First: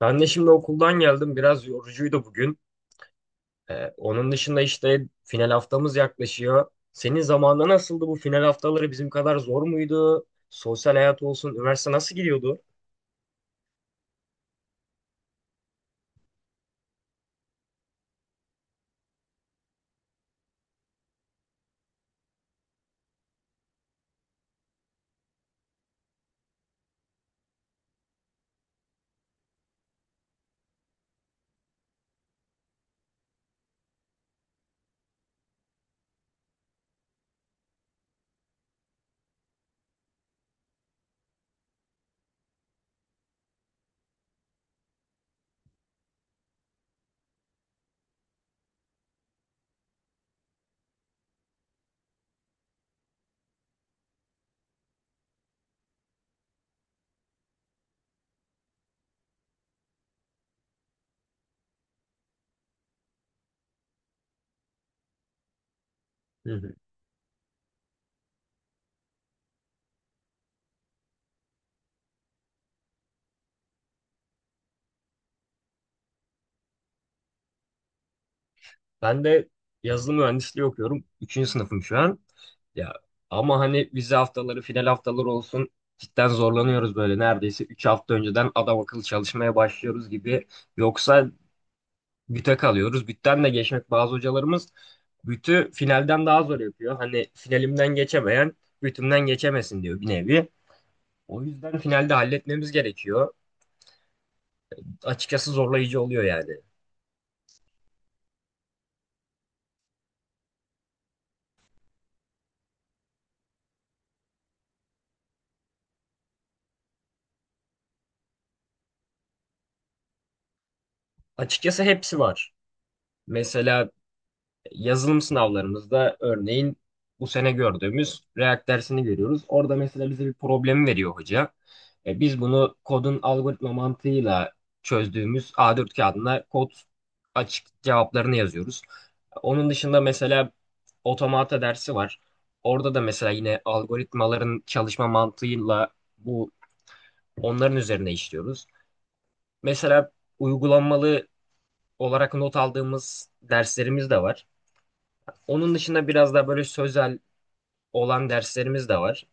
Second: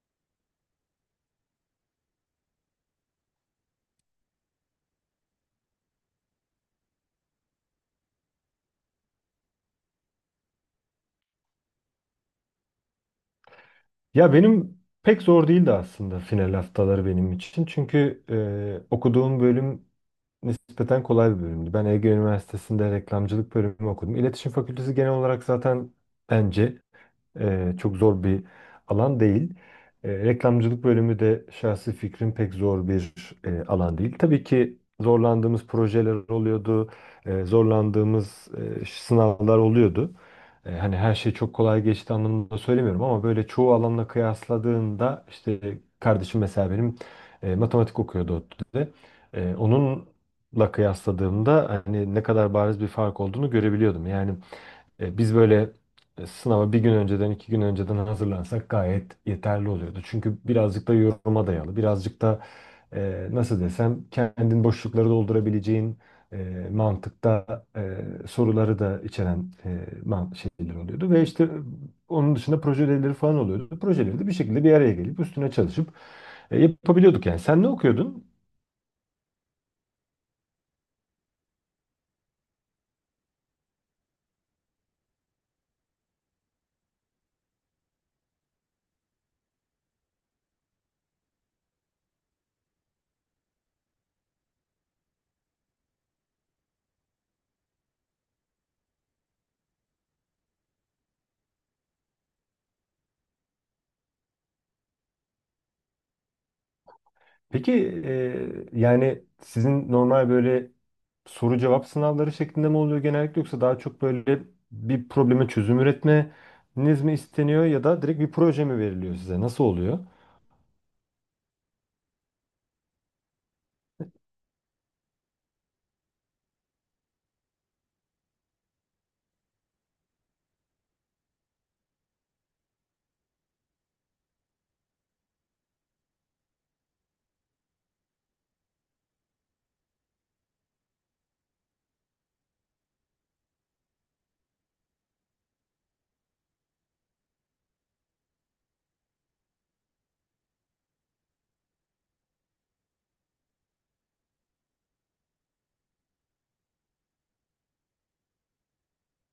Ben de şimdi okuldan geldim. Biraz yorucuydu bugün. Onun dışında işte final haftamız yaklaşıyor. Senin zamanında nasıldı bu final haftaları bizim kadar zor muydu? Sosyal hayat olsun, üniversite nasıl gidiyordu? Ya benim pek zor değildi aslında final haftaları benim için. Çünkü okuduğum bölüm nispeten kolay bir bölümdü. Ben Ege Üniversitesi'nde reklamcılık bölümü okudum. İletişim Fakültesi genel olarak zaten bence çok zor bir alan değil. Reklamcılık bölümü de şahsi fikrim pek zor bir alan değil. Tabii ki zorlandığımız projeler oluyordu, zorlandığımız sınavlar oluyordu. Hani her şey çok kolay geçti anlamında söylemiyorum ama böyle çoğu alanla kıyasladığında işte kardeşim mesela benim matematik okuyordu ODTÜ'de. Onunla kıyasladığımda hani ne kadar bariz bir fark olduğunu görebiliyordum. Yani biz böyle sınava bir gün önceden, iki gün önceden hazırlansak gayet yeterli oluyordu. Çünkü birazcık da yoruma dayalı, birazcık da nasıl desem kendin boşlukları doldurabileceğin Hı hı. mantıkta soruları da içeren şeyler oluyordu. Ve işte onun dışında proje ödevleri falan oluyordu. Projeleri de bir şekilde bir araya gelip üstüne çalışıp yapabiliyorduk yani. Sen ne okuyordun? Ben de yazılım mühendisliği okuyorum. Üçüncü sınıfım şu an. Ya, ama hani vize haftaları, final haftaları olsun cidden zorlanıyoruz böyle. Neredeyse 3 hafta önceden adam akıllı çalışmaya başlıyoruz gibi. Yoksa büte kalıyoruz. Bütten de geçmek, bazı hocalarımız bütü finalden daha zor yapıyor. Hani finalimden geçemeyen bütümden geçemesin diyor bir nevi. O yüzden finalde halletmemiz gerekiyor. Açıkçası zorlayıcı oluyor yani. Peki yani sizin normal böyle soru cevap sınavları şeklinde mi oluyor genellikle yoksa daha çok böyle bir probleme çözüm üretmeniz mi isteniyor ya da direkt bir proje mi veriliyor size? Nasıl oluyor? Açıkçası hepsi var. Mesela yazılım sınavlarımızda örneğin bu sene gördüğümüz React dersini görüyoruz. Orada mesela bize bir problemi veriyor hoca. Biz bunu kodun algoritma mantığıyla çözdüğümüz A4 kağıdına kod açık cevaplarını yazıyoruz. Onun dışında mesela otomata dersi var. Orada da mesela yine algoritmaların çalışma mantığıyla bu onların üzerine işliyoruz. Mesela uygulanmalı olarak not aldığımız derslerimiz de var. Onun dışında biraz daha böyle sözel olan derslerimiz de var.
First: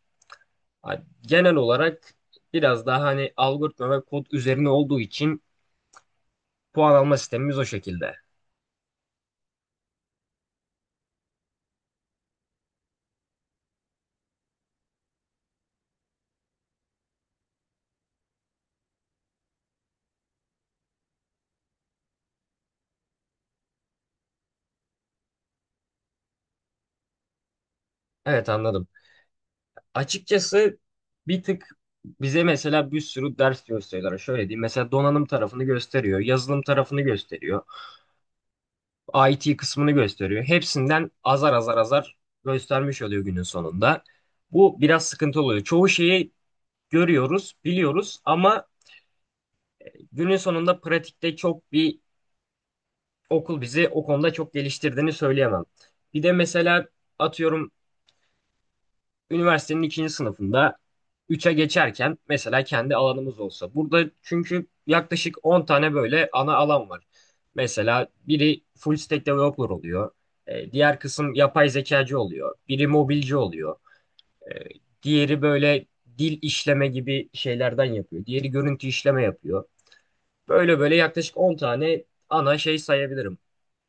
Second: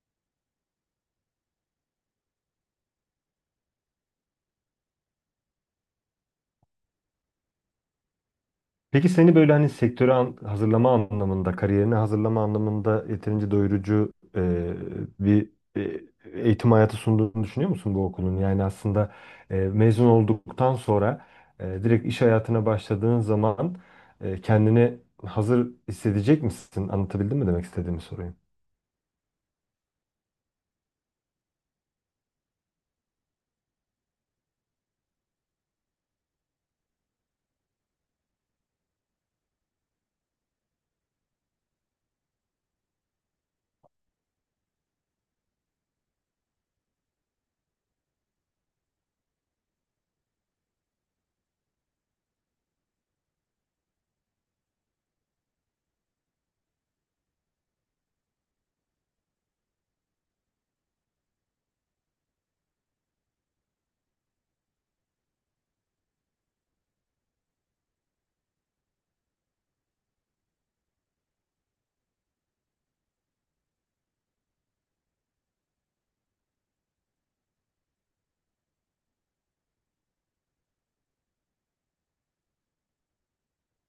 Ha, Genel olarak biraz daha hani algoritma ve kod üzerine olduğu için puan alma sistemimiz o şekilde. Peki seni böyle hani sektöre hazırlama anlamında, kariyerine hazırlama anlamında yeterince doyurucu bir e, eğitim hayatı sunduğunu düşünüyor musun bu okulun? Yani aslında mezun olduktan sonra direkt iş hayatına başladığın zaman kendini hazır hissedecek misin? Anlatabildim mi demek istediğimi sorayım. Evet, anladım. Açıkçası bir tık bize mesela bir sürü ders gösteriyorlar. Şöyle diyeyim. Mesela donanım tarafını gösteriyor, yazılım tarafını gösteriyor, IT kısmını gösteriyor. Hepsinden azar azar azar göstermiş oluyor günün sonunda. Bu biraz sıkıntı oluyor. Çoğu şeyi görüyoruz, biliyoruz ama günün sonunda pratikte çok bir okul bizi o konuda çok geliştirdiğini söyleyemem. Bir de mesela atıyorum üniversitenin ikinci sınıfında 3'e geçerken mesela kendi alanımız olsa. Burada çünkü yaklaşık 10 tane böyle ana alan var. Mesela biri full stack developer oluyor. Diğer kısım yapay zekacı oluyor. Biri mobilci oluyor. E, Diğeri böyle dil işleme gibi şeylerden yapıyor. Diğeri görüntü işleme yapıyor. Böyle böyle yaklaşık 10 tane ana şey sayabilirim.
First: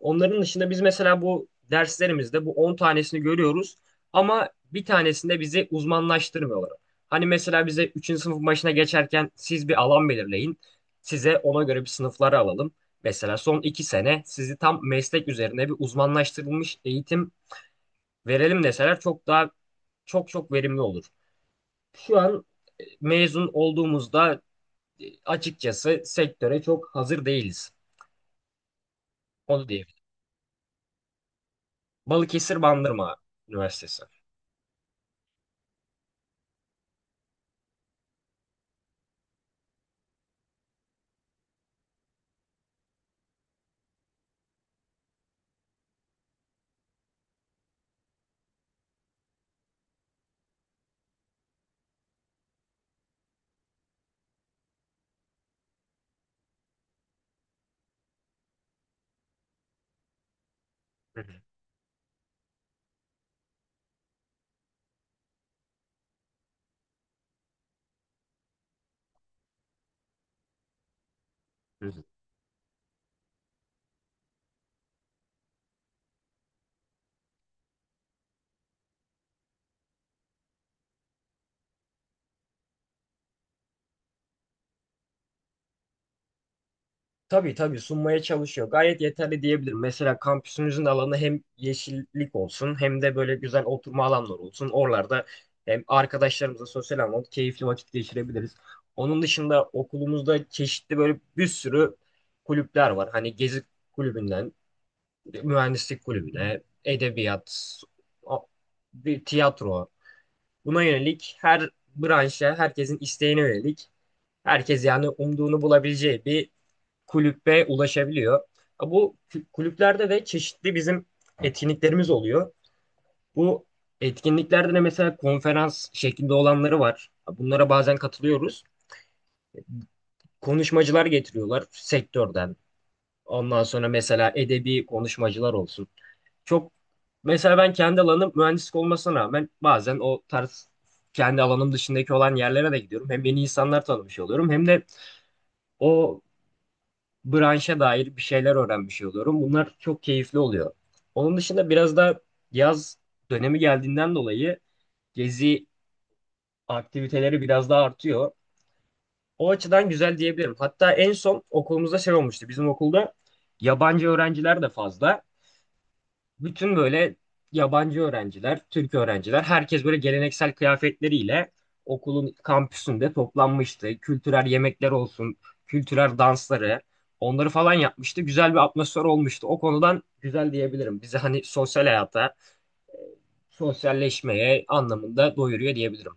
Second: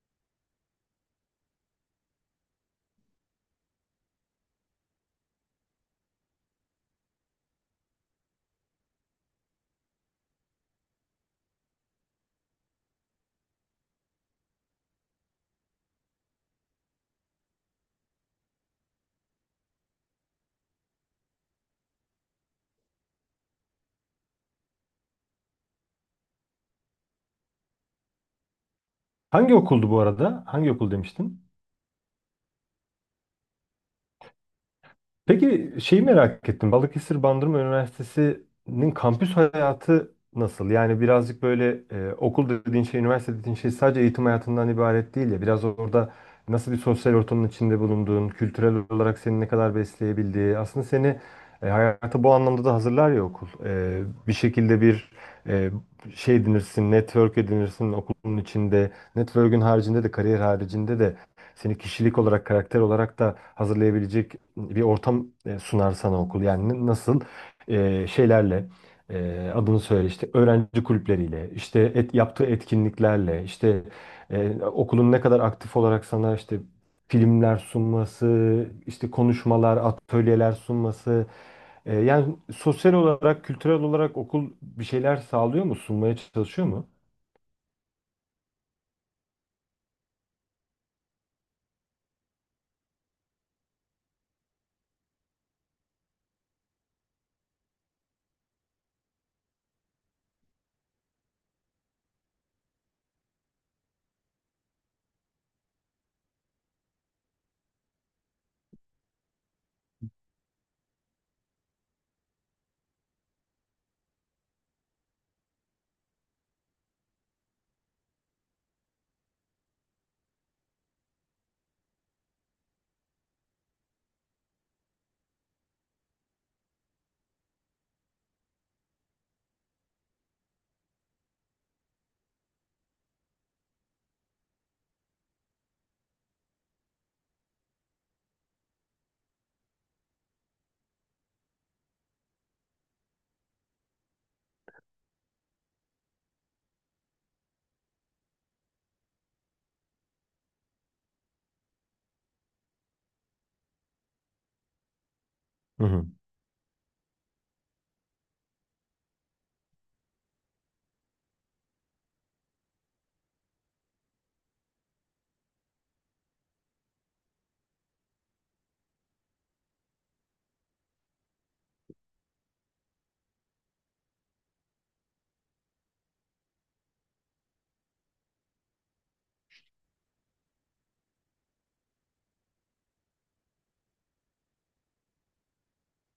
Onların dışında biz mesela bu derslerimizde bu 10 tanesini görüyoruz ama bir tanesinde bizi uzmanlaştırmıyorlar. Hani mesela bize üçüncü sınıf başına geçerken siz bir alan belirleyin. Size ona göre bir sınıfları alalım. Mesela son 2 sene sizi tam meslek üzerine bir uzmanlaştırılmış eğitim verelim deseler çok daha çok çok verimli olur. Şu an mezun olduğumuzda açıkçası sektöre çok hazır değiliz. Hangi Onu okuldu bu diyebilirim. arada? Hangi okul demiştin? Balıkesir Bandırma Üniversitesi. Peki şeyi merak ettim. Balıkesir Bandırma Üniversitesi'nin kampüs hayatı nasıl? Yani birazcık böyle okul dediğin şey, üniversite dediğin şey sadece eğitim hayatından ibaret değil ya. Biraz orada nasıl bir sosyal ortamın içinde bulunduğun, kültürel olarak seni ne kadar besleyebildiği, aslında seni hayata bu anlamda da hazırlar ya okul. Bir şekilde bir e, şey edinirsin, network edinirsin okulun içinde. Network'ün haricinde de, kariyer haricinde de Hı hı. seni kişilik olarak, karakter olarak da hazırlayabilecek bir ortam sunar sana okul. Yani nasıl şeylerle adını söyle işte öğrenci kulüpleriyle, işte Güzel. Yaptığı etkinliklerle, işte okulun ne kadar aktif olarak sana işte filmler sunması, işte konuşmalar, atölyeler sunması. Yani sosyal olarak, kültürel olarak okul bir şeyler sağlıyor mu, sunmaya çalışıyor mu? Tabii, tabii sunmaya çalışıyor. Gayet yeterli diyebilirim. Mesela kampüsümüzün alanı hem yeşillik olsun hem de böyle güzel oturma alanları olsun. Oralarda hem arkadaşlarımızla sosyal anlamda keyifli vakit geçirebiliriz. Onun dışında okulumuzda çeşitli böyle bir sürü kulüpler var. Hani gezi kulübünden, mühendislik kulübüne, edebiyat, o- bir tiyatro. Buna yönelik her branşa, herkesin isteğine yönelik, herkes yani umduğunu bulabileceği bir kulübe ulaşabiliyor. Bu kulüplerde de çeşitli bizim etkinliklerimiz oluyor. Bu etkinliklerde de mesela konferans şeklinde olanları var. Bunlara bazen katılıyoruz. Konuşmacılar getiriyorlar sektörden. Ondan sonra mesela edebi konuşmacılar olsun. Çok, mesela ben kendi alanım mühendislik olmasına rağmen bazen o tarz kendi alanım dışındaki olan yerlere de gidiyorum. Hem yeni insanlar tanımış oluyorum hem de o branşa dair bir şeyler öğrenmiş oluyorum. Bunlar çok keyifli oluyor. Onun dışında biraz da yaz dönemi geldiğinden dolayı gezi Hı hı. aktiviteleri biraz daha artıyor. O açıdan güzel diyebilirim. Hatta en son okulumuzda şey olmuştu. Bizim okulda yabancı öğrenciler de fazla. Bütün böyle yabancı öğrenciler, Türk öğrenciler, herkes böyle geleneksel kıyafetleriyle okulun kampüsünde toplanmıştı. Kültürel yemekler olsun, kültürel dansları, onları falan yapmıştı. Güzel bir atmosfer olmuştu. O konudan güzel diyebilirim. Bizi hani sosyal hayata, sosyalleşmeye anlamında doyuruyor diyebilirim.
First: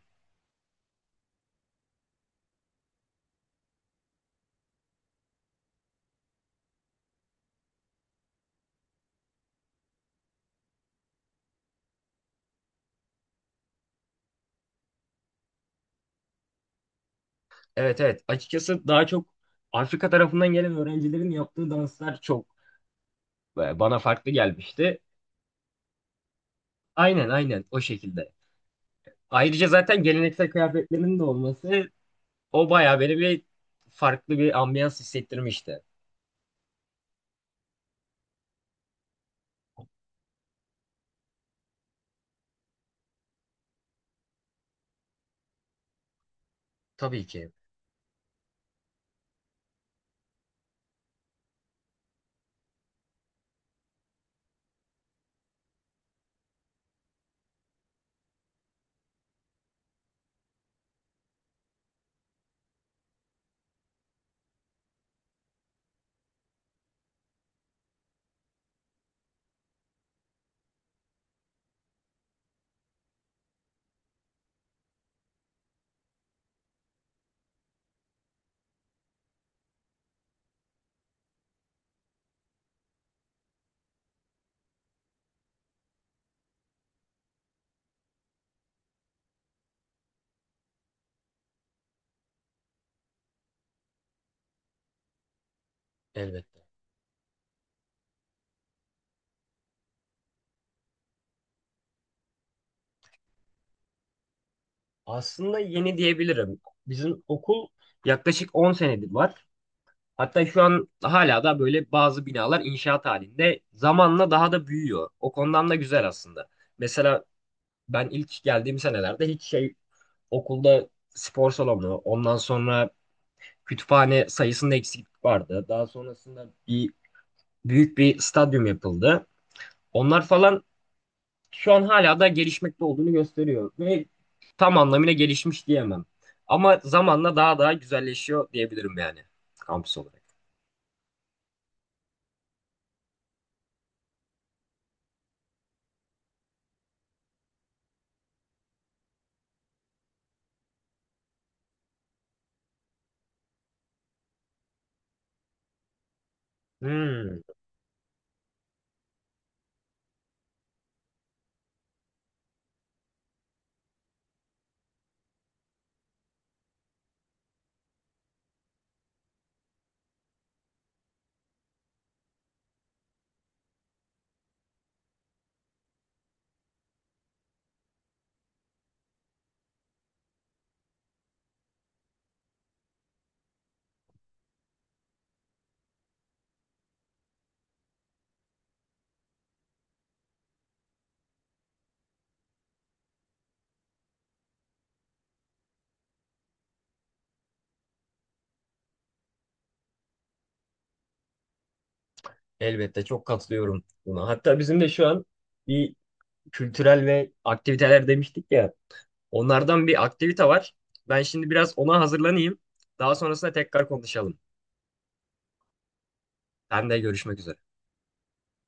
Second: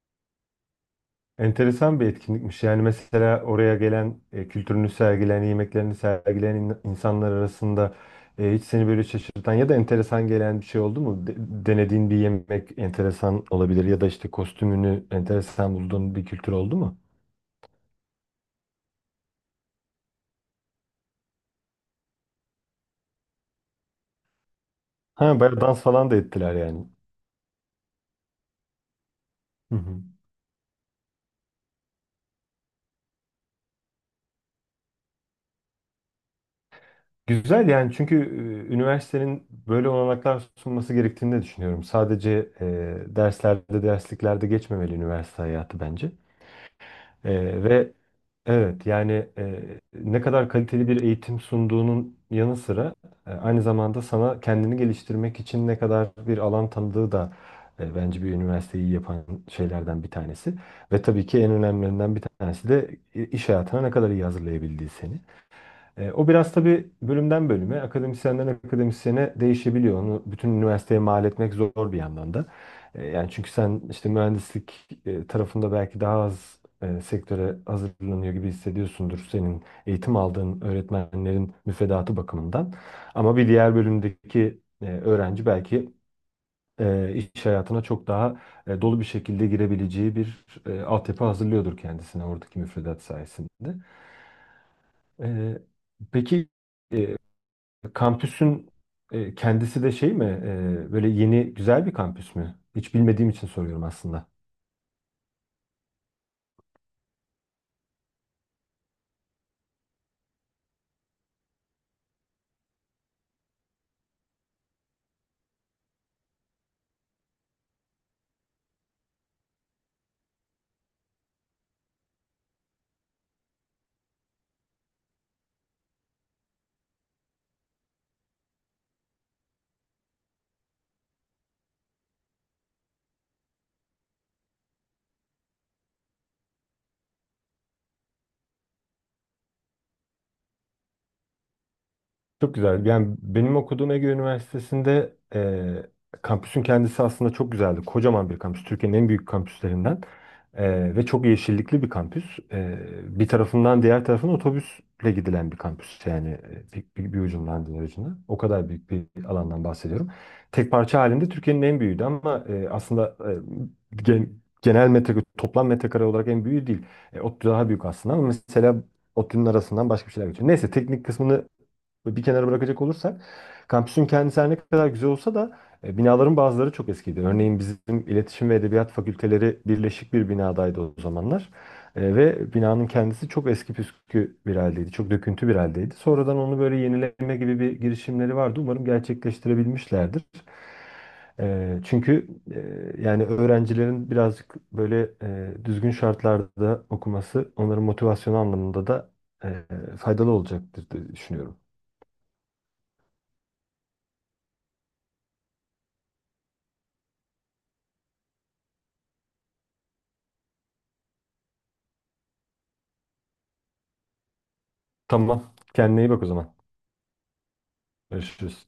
Enteresan bir etkinlikmiş. Yani mesela oraya gelen kültürünü sergileyen, yemeklerini sergileyen insanlar arasında hiç seni böyle şaşırtan ya da enteresan gelen bir şey oldu mu? Denediğin bir yemek enteresan olabilir ya da işte kostümünü enteresan bulduğun bir kültür oldu mu? Evet, evet. Açıkçası daha çok Afrika tarafından gelen öğrencilerin yaptığı danslar çok bana farklı gelmişti. Ha, bayağı dans falan da ettiler yani. Aynen, aynen, o şekilde. Ayrıca Hı hı. zaten geleneksel kıyafetlerinin de olması o bayağı böyle bir farklı bir ambiyans hissettirmişti. Güzel yani çünkü üniversitenin böyle olanaklar sunması gerektiğini de düşünüyorum. Sadece derslerde, dersliklerde geçmemeli üniversite hayatı bence. Tabii ki Ve Evet yani ne kadar kaliteli bir eğitim sunduğunun yanı sıra aynı zamanda sana kendini geliştirmek için ne kadar bir alan tanıdığı da bence bir üniversiteyi yapan şeylerden bir tanesi. Ve tabii ki en önemlilerinden bir tanesi de iş hayatına ne kadar iyi hazırlayabildiği seni. O biraz tabii bölümden bölüme, akademisyenden akademisyene değişebiliyor. Onu bütün üniversiteye mal etmek zor bir yandan da. Yani çünkü sen işte mühendislik tarafında belki daha az sektöre hazırlanıyor gibi hissediyorsundur senin eğitim aldığın öğretmenlerin müfredatı bakımından. Ama bir diğer bölümdeki öğrenci belki iş hayatına çok daha dolu bir şekilde girebileceği bir altyapı hazırlıyordur kendisine oradaki müfredat sayesinde. E, peki. elbette. e, Kampüsün kendisi de şey mi? Böyle yeni güzel bir kampüs mü? Hiç bilmediğim için soruyorum aslında. Aslında yeni diyebilirim. Bizim okul yaklaşık 10 senedir var. Hatta şu an hala da böyle bazı binalar inşaat halinde zamanla daha da büyüyor. O konudan da güzel aslında. Mesela ben ilk geldiğim senelerde hiç şey okulda spor salonu, ondan sonra kütüphane sayısında eksiklik vardı. Daha sonrasında bir büyük bir stadyum yapıldı. Onlar falan şu an hala da gelişmekte olduğunu gösteriyor ve tam anlamıyla gelişmiş diyemem. Ama zamanla daha daha güzelleşiyor diyebilirim yani kampüs olarak. Çok güzel. Yani benim okuduğum Ege Üniversitesi'nde kampüsün kendisi aslında çok güzeldi. Kocaman bir kampüs. Türkiye'nin en büyük kampüslerinden. Ve çok yeşillikli bir kampüs. Bir tarafından diğer tarafına otobüsle gidilen bir kampüs. Yani bir Hmm, ucundan diğer ucuna. O kadar büyük bir alandan bahsediyorum. Tek parça halinde Türkiye'nin en büyüğüydü ama aslında e, gen- genel metrekare, toplam metrekare olarak en büyüğü değil. ODTÜ daha büyük aslında ama mesela ODTÜ'nün arasından başka bir şeyler geçiyor. Neyse teknik kısmını bir kenara bırakacak olursak kampüsün kendisi her ne kadar güzel olsa da binaların bazıları çok eskiydi. Örneğin bizim iletişim ve edebiyat fakülteleri birleşik bir binadaydı o zamanlar. Ve binanın kendisi çok eski püskü bir haldeydi. Çok döküntü bir haldeydi. Sonradan onu böyle yenileme gibi bir girişimleri vardı. Umarım gerçekleştirebilmişlerdir. E, çünkü yani öğrencilerin birazcık böyle düzgün şartlarda okuması onların motivasyonu anlamında da e, faydalı olacaktır diye düşünüyorum. Elbette, çok katılıyorum buna. Hatta bizim de şu an bir kültürel ve aktiviteler demiştik ya. Onlardan bir aktivite var. Ben şimdi biraz ona hazırlanayım. Daha sonrasında tekrar konuşalım. Tamam. Kendine iyi bak o zaman. Ben de görüşmek üzere. Görüşürüz.